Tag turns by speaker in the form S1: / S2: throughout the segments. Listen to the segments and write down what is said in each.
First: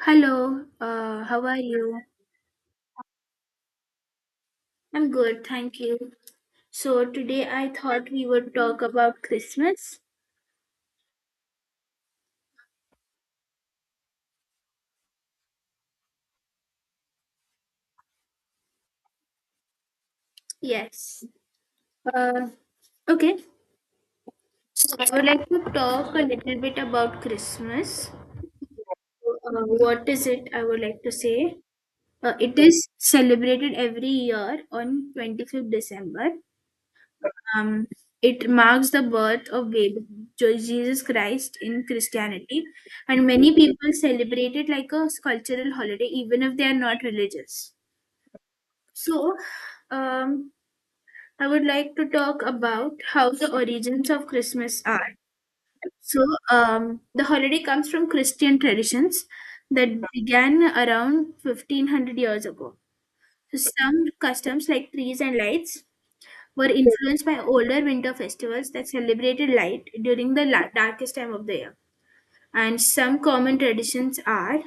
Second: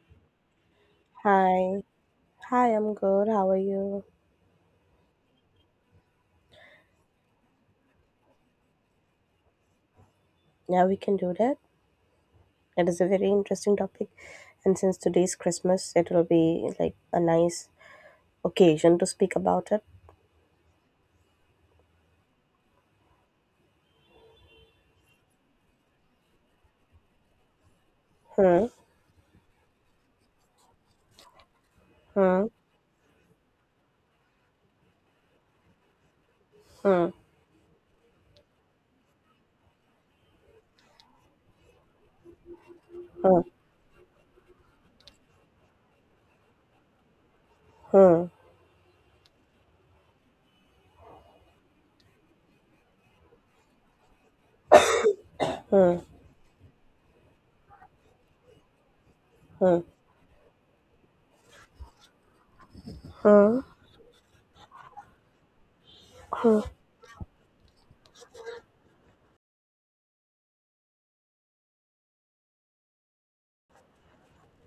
S1: Hello, how are
S2: Hi.
S1: you?
S2: Hi, I'm good. How are you?
S1: I'm good, thank you. So, today I thought we would talk about Christmas.
S2: Yeah, we can do that. It is a very interesting topic. And since today's Christmas, it will be like a nice occasion to speak about it.
S1: Yes. Uh, okay. So, I would like to talk a little bit about Christmas.
S2: Hmm,
S1: So, what is it? I would like to say.
S2: hmm,
S1: It is celebrated every year on 25th December.
S2: hmm,
S1: Um, it marks the birth of baby Jesus Christ in Christianity, and
S2: hmm,
S1: many people celebrate it like a cultural holiday, even if they are not religious.
S2: hmm,
S1: So, um, I would like to talk about how the origins of Christmas are. So, the holiday comes from Christian traditions that began around 1500 years ago.
S2: hmm,
S1: So, some customs like trees and lights were influenced by older winter festivals that celebrated light during the darkest time of the year. And some common traditions are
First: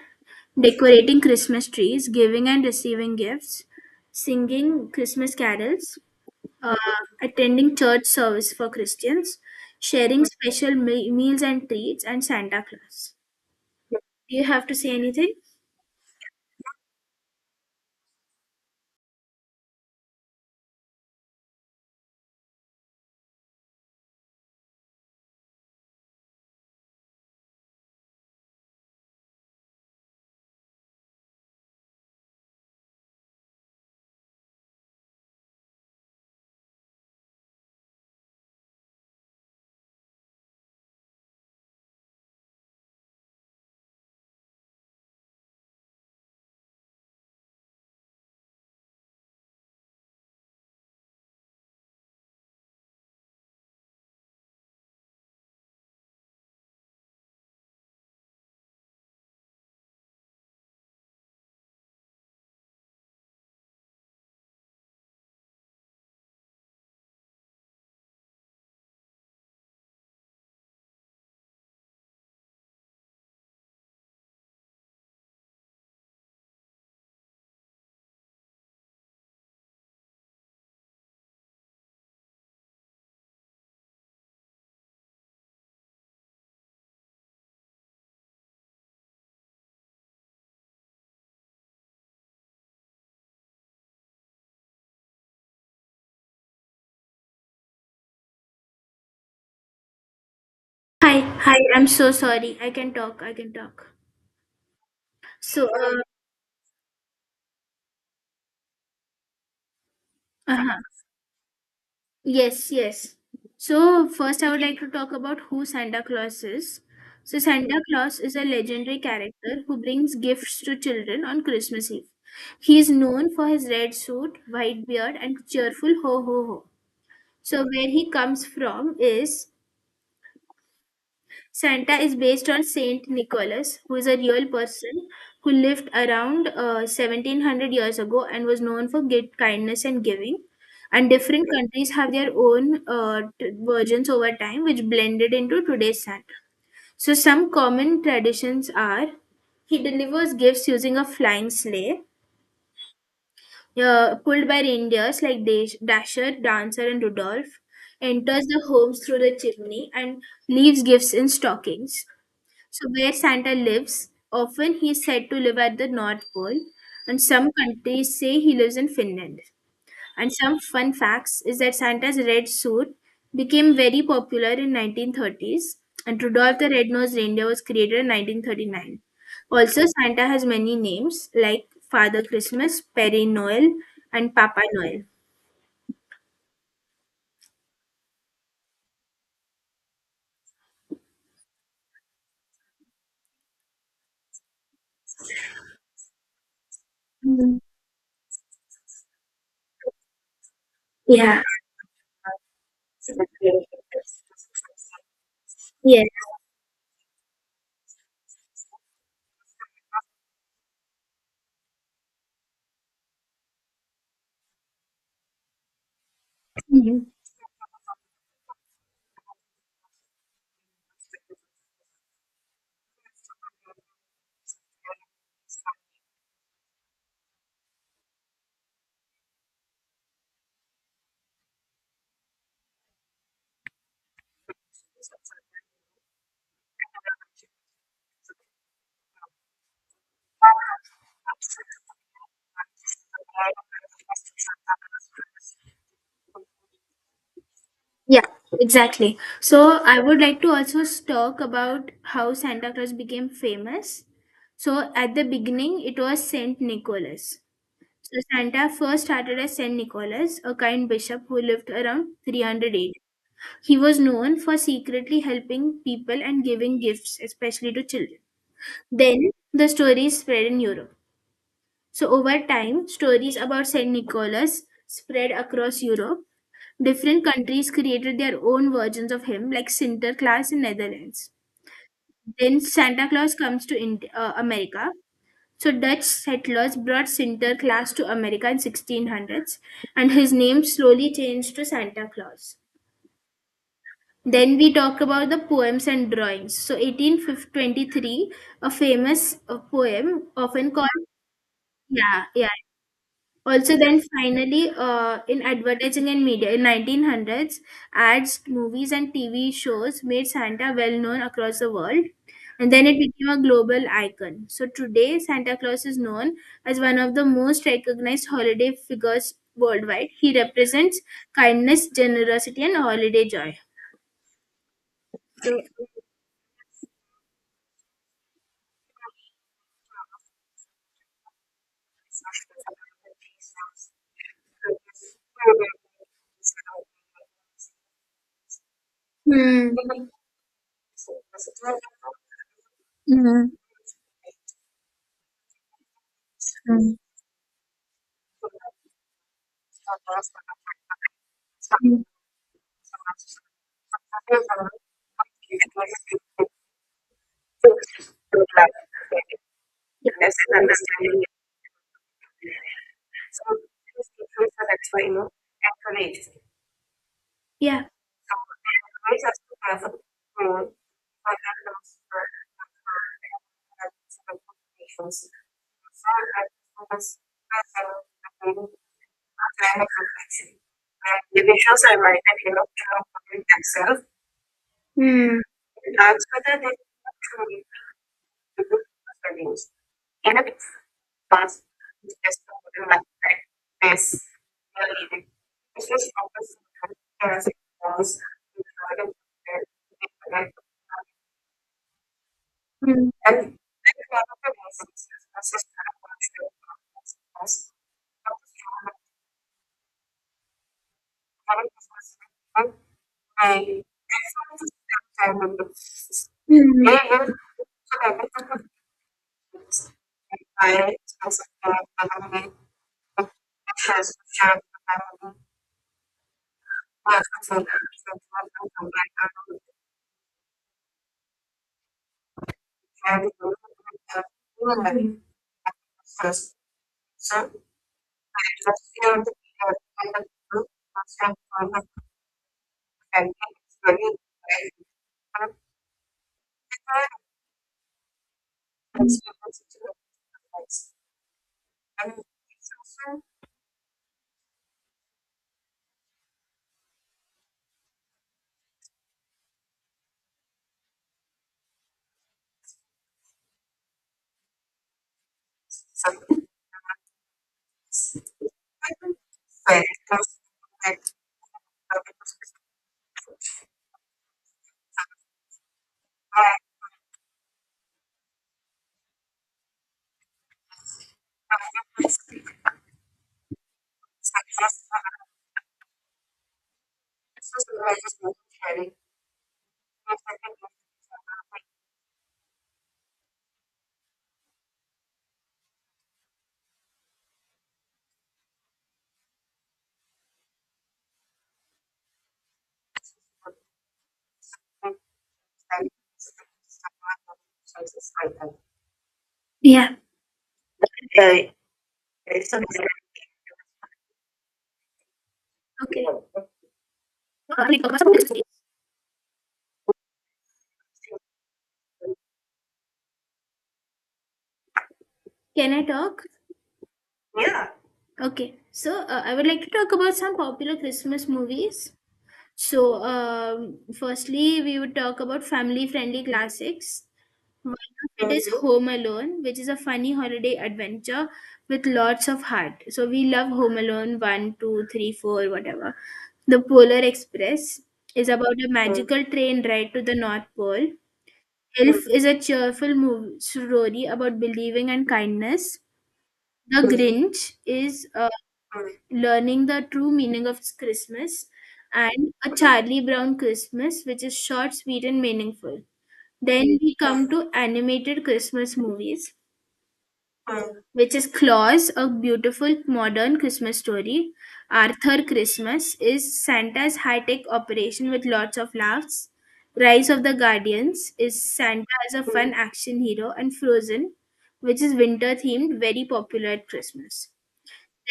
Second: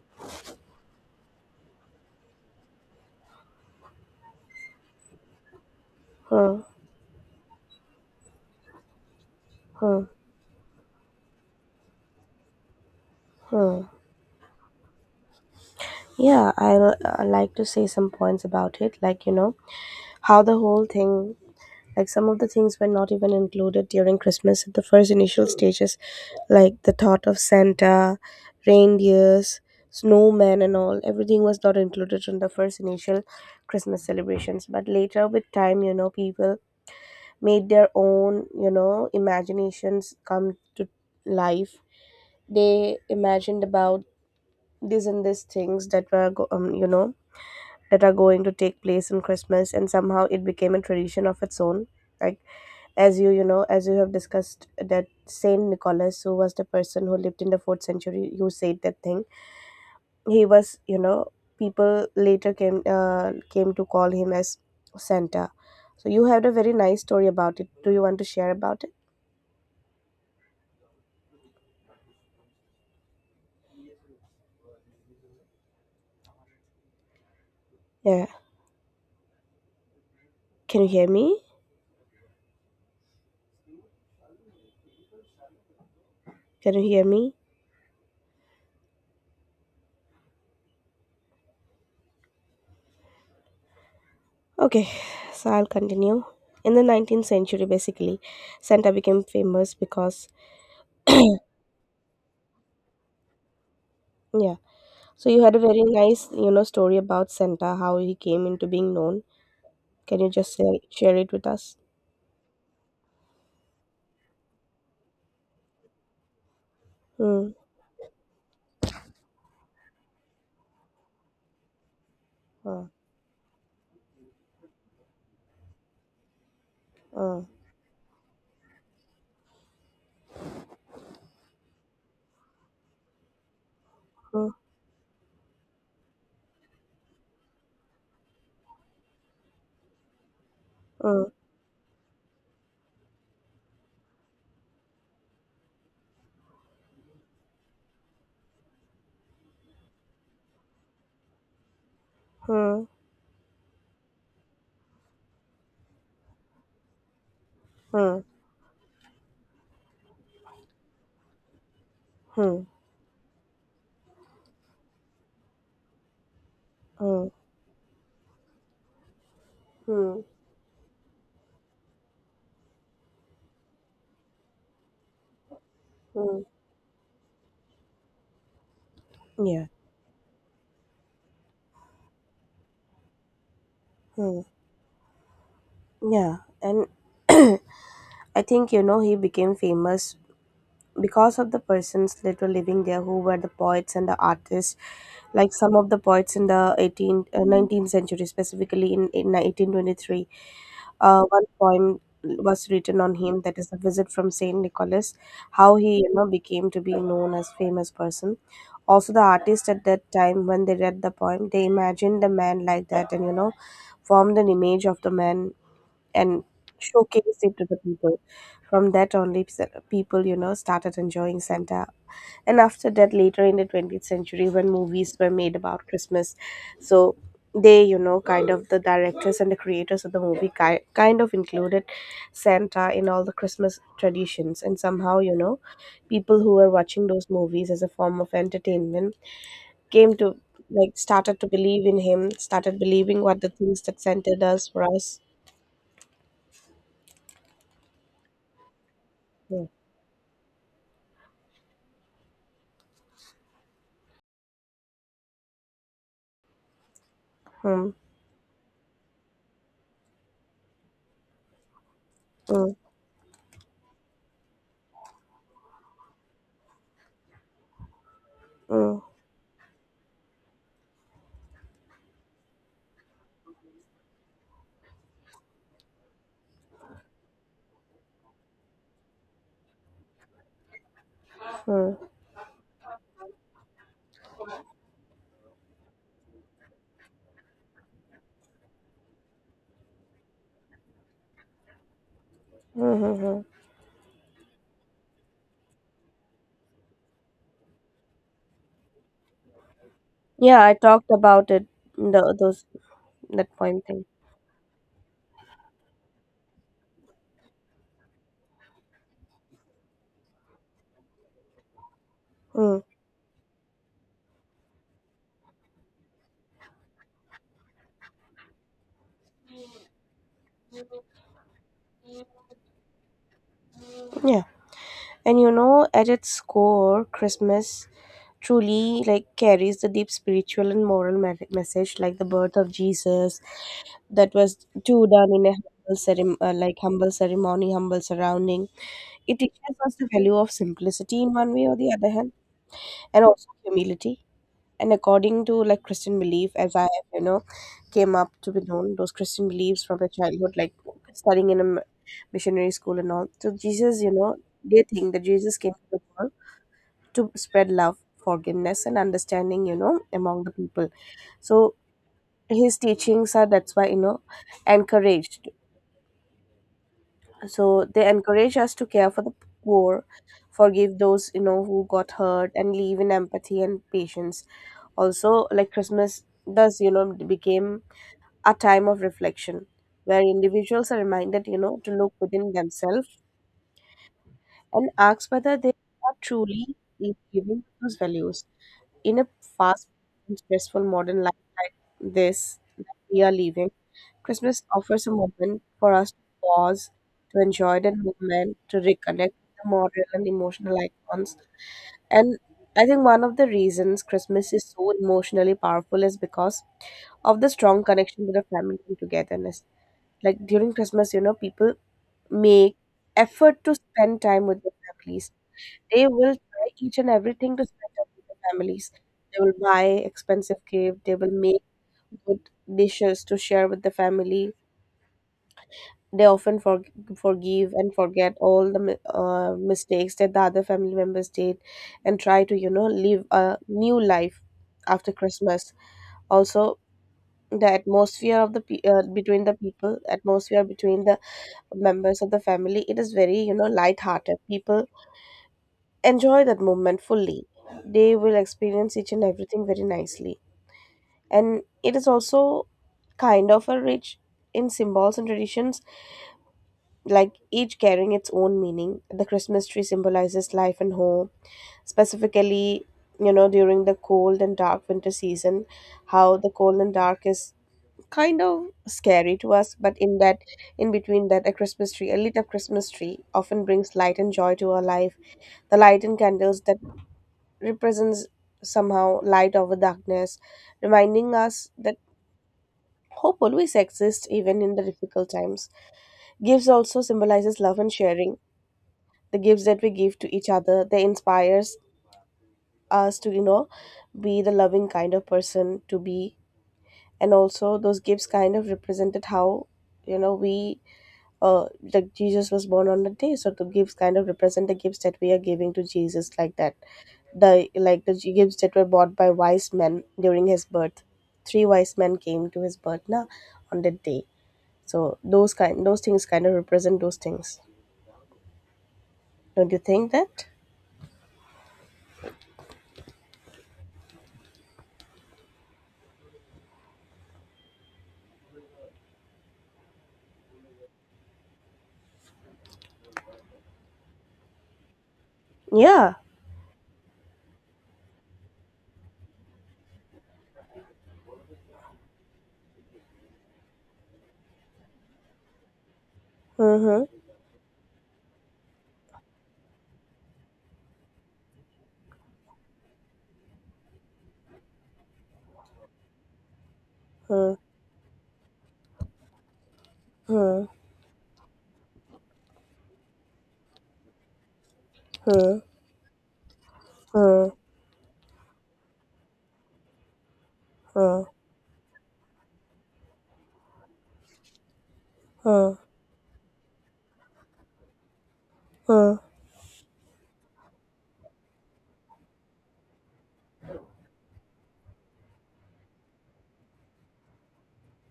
S1: decorating Christmas trees, giving and receiving gifts, singing Christmas carols,
S2: hmm,
S1: uh, attending church service for Christians,
S2: hmm,
S1: sharing special meals and treats, and Santa Claus.
S2: hmm.
S1: Do you have to say anything?
S2: Yeah, I'll like to say some points about it, like, how the whole thing, like, some of the things were not even included during Christmas at the first initial stages, like the thought of Santa, reindeers, snowmen, and all. Everything was not included in the first initial Christmas celebrations. But later, with time, people made their own, imaginations come to life. They imagined about this and these things that were go- you know that are going to take place in Christmas, and somehow it became a tradition of its own. Like, as you have discussed, that Saint Nicholas, who was the person who lived in the fourth century, who said that thing, he was you know people later came to call him as Santa. So you had a very nice story about it. Do you want to share about it? Yeah. Can you hear me? Can you hear me? Okay, so I'll continue. In the 19th century, basically, Santa became famous because,
S1: Hi, hi, I'm so sorry. I can talk, I can talk.
S2: yeah. So you had a
S1: So,
S2: very
S1: uh,
S2: nice, story about Santa, how he came into being known. Can you just
S1: uh-huh.
S2: say, share it with us?
S1: Yes, yes. So, first, I would like to talk about who Santa Claus is. So,
S2: Hmm.
S1: Santa Claus is a legendary character who brings gifts to children on Christmas Eve. He
S2: Hmm.
S1: is known for his red suit, white beard, and cheerful ho ho ho.
S2: Hmm.
S1: So, where he comes from is Santa is based on Saint Nicholas, who is a real
S2: Hmm.
S1: person who lived around 1700 years ago and was known for great kindness and giving. And different countries have their own versions over time, which blended into today's Santa. So, some common traditions are he delivers gifts using a flying sleigh,
S2: Hmm.
S1: pulled by reindeers like Dasher, Dancer, and Rudolph,
S2: Hmm.
S1: enters the homes through the chimney, and leaves gifts in stockings.
S2: Hmm.
S1: So, where Santa lives, often he is said to live at the North Pole, and
S2: Hmm.
S1: some countries say he lives in Finland.
S2: Hmm. Hmm.
S1: And some fun facts is that Santa's red suit became very popular in 1930s, and
S2: Hmm.
S1: Rudolph the Red-Nosed Reindeer was created in 1939.
S2: Yeah.
S1: Also, Santa has many names like Father Christmas, Pere Noel, and
S2: Hmm.
S1: Papa Noel.
S2: Yeah. And I think, he became famous because of the persons that were living there, who were the poets and the artists, like some of the poets in the 18th,
S1: Mhm.
S2: 19th century, specifically in 1823. Uh,
S1: Yeah.
S2: one poem was written on him, that is, A Visit from Saint Nicholas, how he,
S1: Yes.
S2: became to be known as famous person. Also, the artist at that time, when they read the poem, they imagined the man like that, and formed an image of the man and
S1: Mm-hmm.
S2: showcased it to the people. From that only, people, started enjoying Santa. And after that, later in the 20th century, when movies were made about Christmas, so they, kind of the directors and the creators of the movie kind of included Santa in all the Christmas traditions. And somehow, people who were watching those movies as a form of entertainment came to, like, started to believe in him, started believing what the things that Santa does for us.
S1: Yeah, exactly. So I would like to also talk about how Santa Claus became famous. So at the beginning, it was Saint Nicholas.
S2: Hmm.
S1: So Santa first started as Saint Nicholas, a kind bishop who lived around
S2: Hmm.
S1: 308. He was known for secretly helping people and giving gifts, especially to children.
S2: Mm,
S1: Then the stories spread in Europe. So over time, stories about Saint Nicholas spread across Europe. Different countries created their own versions of him, like Sinterklaas in Netherlands.
S2: mm,
S1: Then Santa Claus comes to America. So Dutch settlers brought Sinterklaas to America in 1600s, and his name slowly changed to Santa Claus.
S2: mm, mm, mm.
S1: Then we talk about the poems and drawings. So 1823, a famous poem
S2: Yeah,
S1: often
S2: I
S1: called
S2: talked about it.
S1: yeah
S2: The,
S1: yeah
S2: those that
S1: Also,
S2: point
S1: then
S2: thing.
S1: finally, in advertising and media, in 1900s, ads, movies, and TV shows made Santa well known across the world, and
S2: Mm,
S1: then it became a global icon. So today, Santa Claus is known as one of the most recognized holiday figures worldwide. He represents kindness, generosity, and holiday joy.
S2: yeah, and at its core, Christmas truly, like, carries the deep spiritual and moral message, like the birth of Jesus, that was too done in a humble ceremony, like humble ceremony, humble surrounding. It teaches
S1: Hmm.
S2: us the value of simplicity in one way or the other hand, and also
S1: Hmm.
S2: humility. And according to, like, Christian belief, as I have, came up to be known those Christian beliefs from the childhood, like studying in a
S1: Hmm.
S2: missionary school and all. So Jesus, they think that Jesus came to the world to spread love, forgiveness, and understanding, among the people. So his teachings are, that's why, encouraged. So
S1: Yeah.
S2: they encourage us to care for the poor, forgive those, who got hurt, and live in empathy and patience. Also, like Christmas thus, became a time of reflection, where individuals are reminded, to look within themselves and ask
S1: Hmm.
S2: whether they are truly living those values. In a fast and stressful modern life like this that we are living, Christmas offers a moment for us to pause, to enjoy the moment, to reconnect with the moral and emotional icons. And I think
S1: Hmm.
S2: one of the reasons Christmas is so emotionally powerful is because of the strong connection to the family and togetherness. Like during Christmas, people make effort to spend time with their families. They will try
S1: Hmm.
S2: each and everything to spend time with their families. They will buy expensive gift. They will make good dishes to share with the family. They often forgive and forget all the mistakes that the other family members did, and try to, live a new life after Christmas. Also, the atmosphere of the between the people, atmosphere between the members of the family, it is very, light-hearted. People enjoy that moment fully. They will experience each and everything very nicely. And it is also kind of a rich in symbols and traditions, like each carrying its own meaning. The Christmas tree symbolizes life and hope, specifically, during the cold and dark winter season. How the cold and dark is kind of scary to us, but in that, in between that, a Christmas tree, a lit up Christmas tree, often brings light and joy to our life. The light in candles that represents somehow light over darkness, reminding us that hope always exists even in the difficult times. Gifts also symbolizes love and sharing. The gifts that we give to each other, they inspires us to, be the loving kind of person to be. And also those gifts kind of represented how, we uh like Jesus was born on the day, so the gifts kind of represent the gifts that we are giving to Jesus, like that. The, like, the gifts that were bought by wise
S1: Yeah,
S2: men during his birth. Three wise men came to his birth na, on that day, so those kind, those
S1: okay.
S2: things kind of represent those things.
S1: Can
S2: Don't you think that?
S1: I talk? Okay. So, I would like to talk about some popular Christmas movies. So, firstly, we would talk about family
S2: Yeah.
S1: friendly classics. One of it is Home Alone, which is a funny holiday adventure with lots of heart. So, we love Home Alone One, 2, 3, 4, whatever. The
S2: Mm-hmm.
S1: Polar
S2: Mm-hmm.
S1: Express is about a magical train ride to the North Pole. Elf is a cheerful movie story about believing and kindness. The Grinch is learning the true meaning of
S2: Huh,
S1: Christmas, and a Charlie Brown Christmas, which is short, sweet, and
S2: huh,
S1: meaningful. Then we come
S2: huh,
S1: to animated Christmas movies, which
S2: huh,
S1: is Claus, a beautiful modern Christmas story. Arthur
S2: huh,
S1: Christmas is Santa's high tech operation with lots of
S2: huh,
S1: laughs. Rise of the Guardians is Santa as a fun action hero, and Frozen, which is winter themed, very popular at Christmas.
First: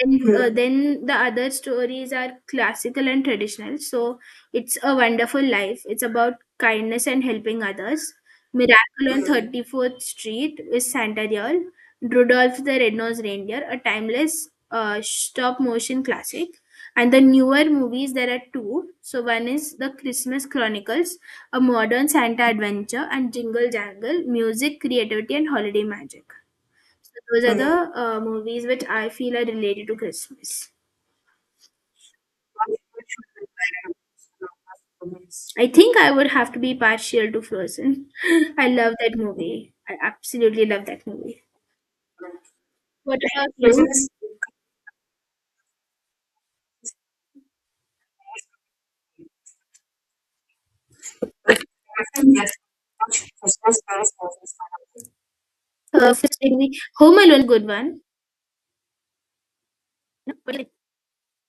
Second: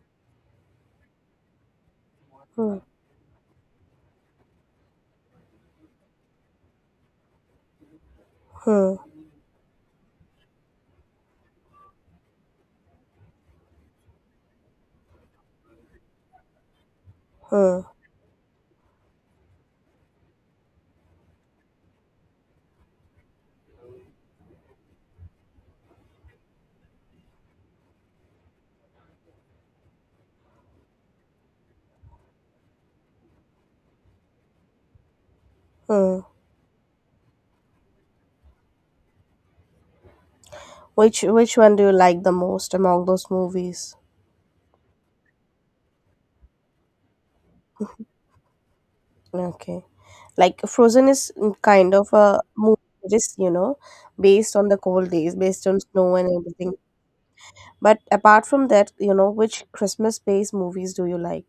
S1: Then the other stories are
S2: huh,
S1: classical and traditional. So it's a wonderful life, it's about kindness and helping others.
S2: huh,
S1: Miracle on 34th Street is santa Diol. Rudolph the Red-Nosed Reindeer, a timeless stop motion classic. And the newer
S2: huh,
S1: movies, there are two. So one is the Christmas Chronicles, a modern santa adventure, and Jingle Jangle, music, creativity, and holiday magic. So those are the movies which I feel are related to Christmas. I think I
S2: huh.
S1: would have to be partial to Frozen. I love that movie. I absolutely love that
S2: Which
S1: movie.
S2: which one do you like the most among
S1: What
S2: those
S1: about
S2: movies?
S1: you?
S2: Okay. Like Frozen is kind of a movie that is, based on the cold days, based on snow and
S1: First
S2: everything.
S1: movie, Home Alone, good
S2: But
S1: one.
S2: apart from that, which Christmas based
S1: Hello?
S2: movies do you like?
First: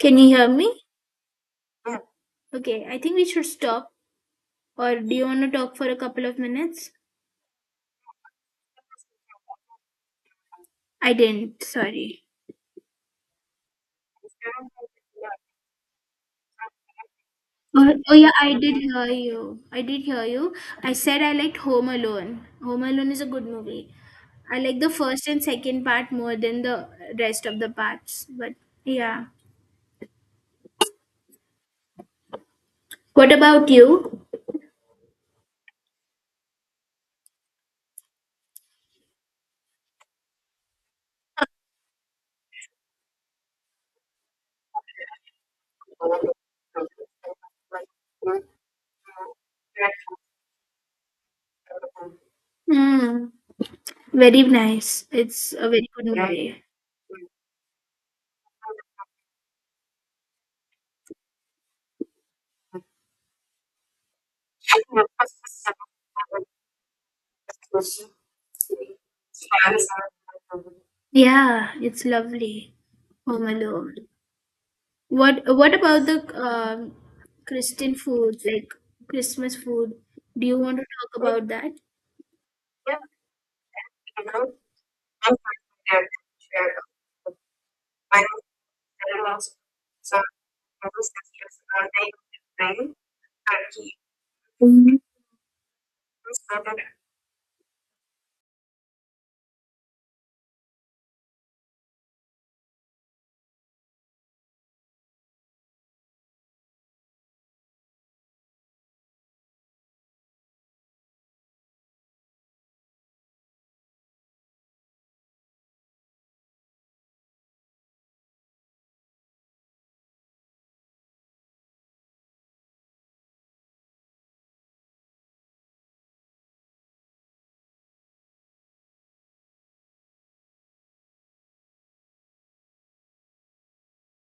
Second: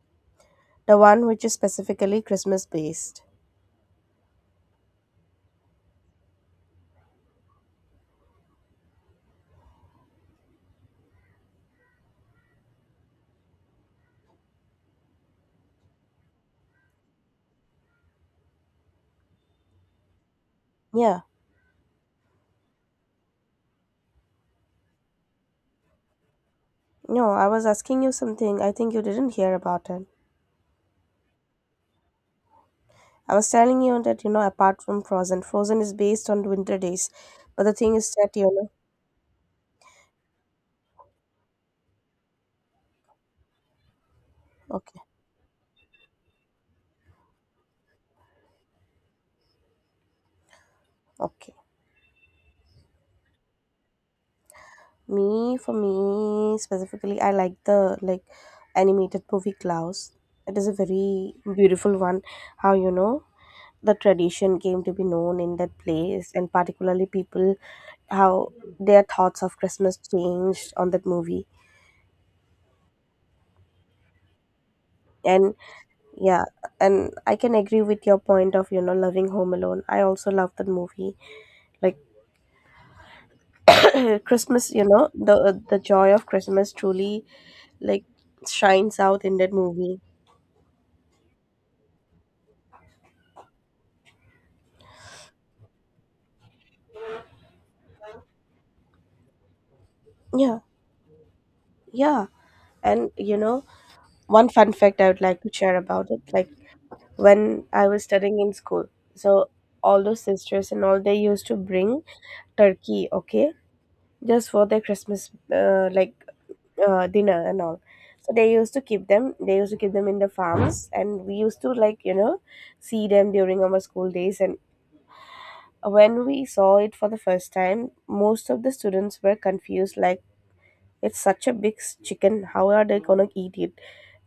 S1: Can you hear me?
S2: The one which is specifically Christmas
S1: Okay, I think
S2: based.
S1: we should stop. Or do you want to talk for a couple of minutes? I didn't. Sorry. Oh, oh yeah, I did hear you. I did hear you. I
S2: Yeah.
S1: said I liked Home Alone. Home Alone is a good movie. I like the first and second part more than the
S2: No,
S1: rest
S2: I
S1: of
S2: was
S1: the
S2: asking you
S1: parts. But
S2: something. I think you
S1: yeah.
S2: didn't hear about it.
S1: What
S2: I was
S1: about
S2: telling you that,
S1: you?
S2: apart from Frozen, Frozen is based on winter days. But the thing is that, okay, okay.
S1: Mm, very nice. It's a
S2: For
S1: very good
S2: me
S1: movie.
S2: specifically, I like the, like, animated movie Klaus. It is a very beautiful one. How, the tradition came to be known in that place, and particularly people, how their thoughts of Christmas changed on that movie.
S1: Yeah, it's lovely. Home Alone.
S2: And
S1: What about the
S2: yeah, and I can agree
S1: Christian
S2: with your
S1: foods
S2: point of,
S1: like
S2: loving Home
S1: Christmas
S2: Alone. I
S1: food?
S2: also
S1: Do
S2: love
S1: you
S2: that
S1: want to
S2: movie.
S1: talk about that?
S2: Like, Christmas, the joy of Christmas truly, like, shines out in that movie. Yeah, yeah, and one fun fact I would like to share about it, like when I was studying in school, so all those sisters and all they used to bring turkey, okay, just for their Christmas like dinner and all. So they used to keep them. They used to keep them in the farms, and we used to like, see them during our school days. And when we saw it for the first time, most of the students were confused, like, it's such a big chicken, how are they gonna eat it?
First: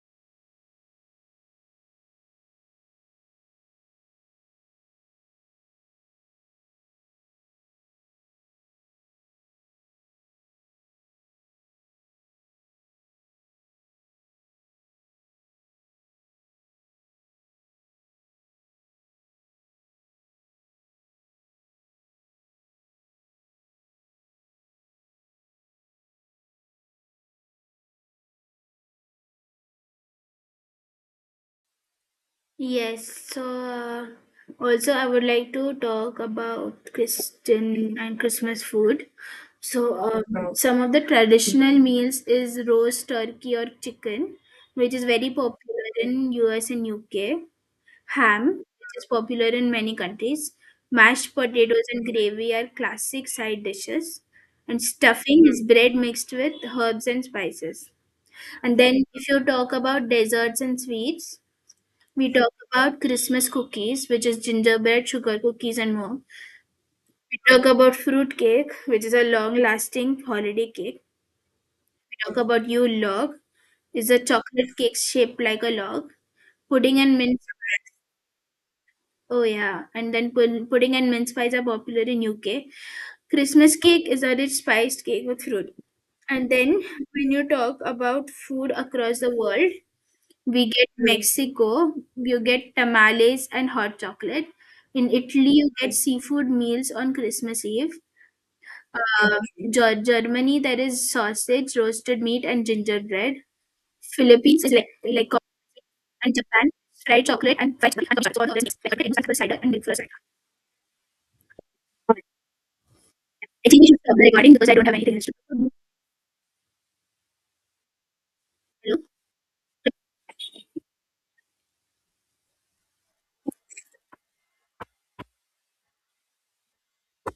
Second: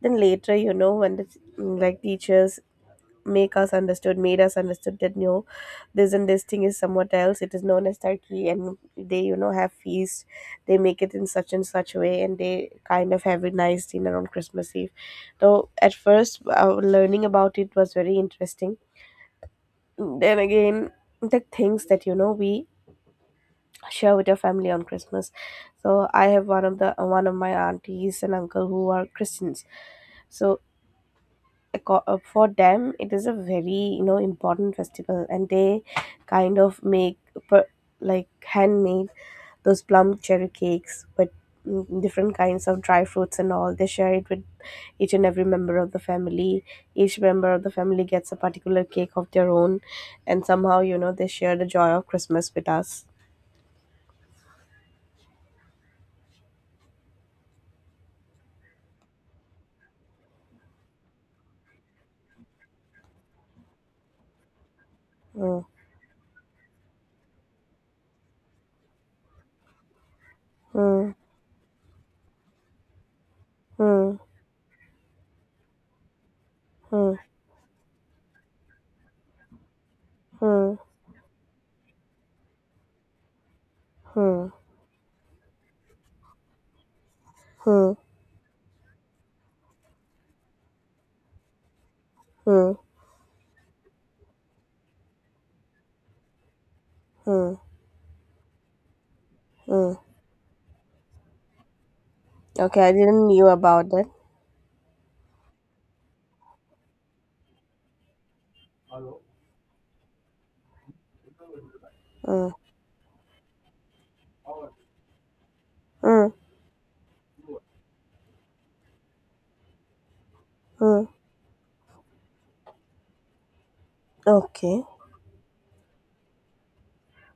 S2: Then later, when the like teachers made us understood that no, this and this thing is somewhat else. It is known as turkey, and they, have feast. They make it in such and such a way, and they kind of have a nice dinner on Christmas Eve. So at first, learning about it was very interesting. Then again, the things that we share with your family on Christmas. So I have one of my aunties and uncle who are Christians, so for them
S1: Yes,
S2: it is a
S1: so
S2: very, important
S1: also I would
S2: festival, and
S1: like to
S2: they
S1: talk
S2: kind of
S1: about
S2: make per-
S1: Christian and
S2: like
S1: Christmas food.
S2: handmade those
S1: So
S2: plum cherry
S1: um, some of the
S2: cakes with
S1: traditional meals
S2: different
S1: is
S2: kinds of dry
S1: roast
S2: fruits and
S1: turkey or
S2: all. They share it
S1: chicken,
S2: with
S1: which is
S2: each and
S1: very
S2: every member
S1: popular
S2: of the
S1: in
S2: family.
S1: US and
S2: Each
S1: UK.
S2: member of the family gets a
S1: Ham,
S2: particular
S1: which is
S2: cake of
S1: popular
S2: their
S1: in
S2: own,
S1: many
S2: and
S1: countries.
S2: somehow, they
S1: Mashed
S2: share the
S1: potatoes
S2: joy of
S1: and
S2: Christmas
S1: gravy
S2: with
S1: are
S2: us.
S1: classic side dishes. And stuffing is bread mixed with herbs and spices. And then if you talk about desserts and sweets, we talk about Christmas cookies, which is gingerbread, sugar
S2: Mm.
S1: cookies, and more. We talk about fruit cake, which is a long-lasting holiday cake.
S2: Mm.
S1: We talk about Yule log, is
S2: Mm.
S1: a chocolate cake shaped like a log. Pudding
S2: Hmm.
S1: and mince. Oh yeah, and then
S2: Hmm.
S1: pudding and mince pies are popular in UK. Christmas cake is a
S2: Hmm.
S1: rich spiced cake with fruit. And then when you talk
S2: Hmm.
S1: about food across the world, we get Mexico, you get
S2: Hmm.
S1: tamales and hot chocolate. In Italy, you get seafood meals on Christmas Eve. Um,
S2: Hmm.
S1: Germany, there is sausage, roasted meat, and
S2: Okay, I didn't
S1: gingerbread.
S2: knew about that.
S1: Philippines is like coffee. And Japan, fried chocolate and fried chicken. And chocolate. So all of this is like chocolate and milk, cider and milk, cider.
S2: Hmm.
S1: I think we should stop the recording because I don't have anything else to do.
S2: Hmm. Hmm. Okay.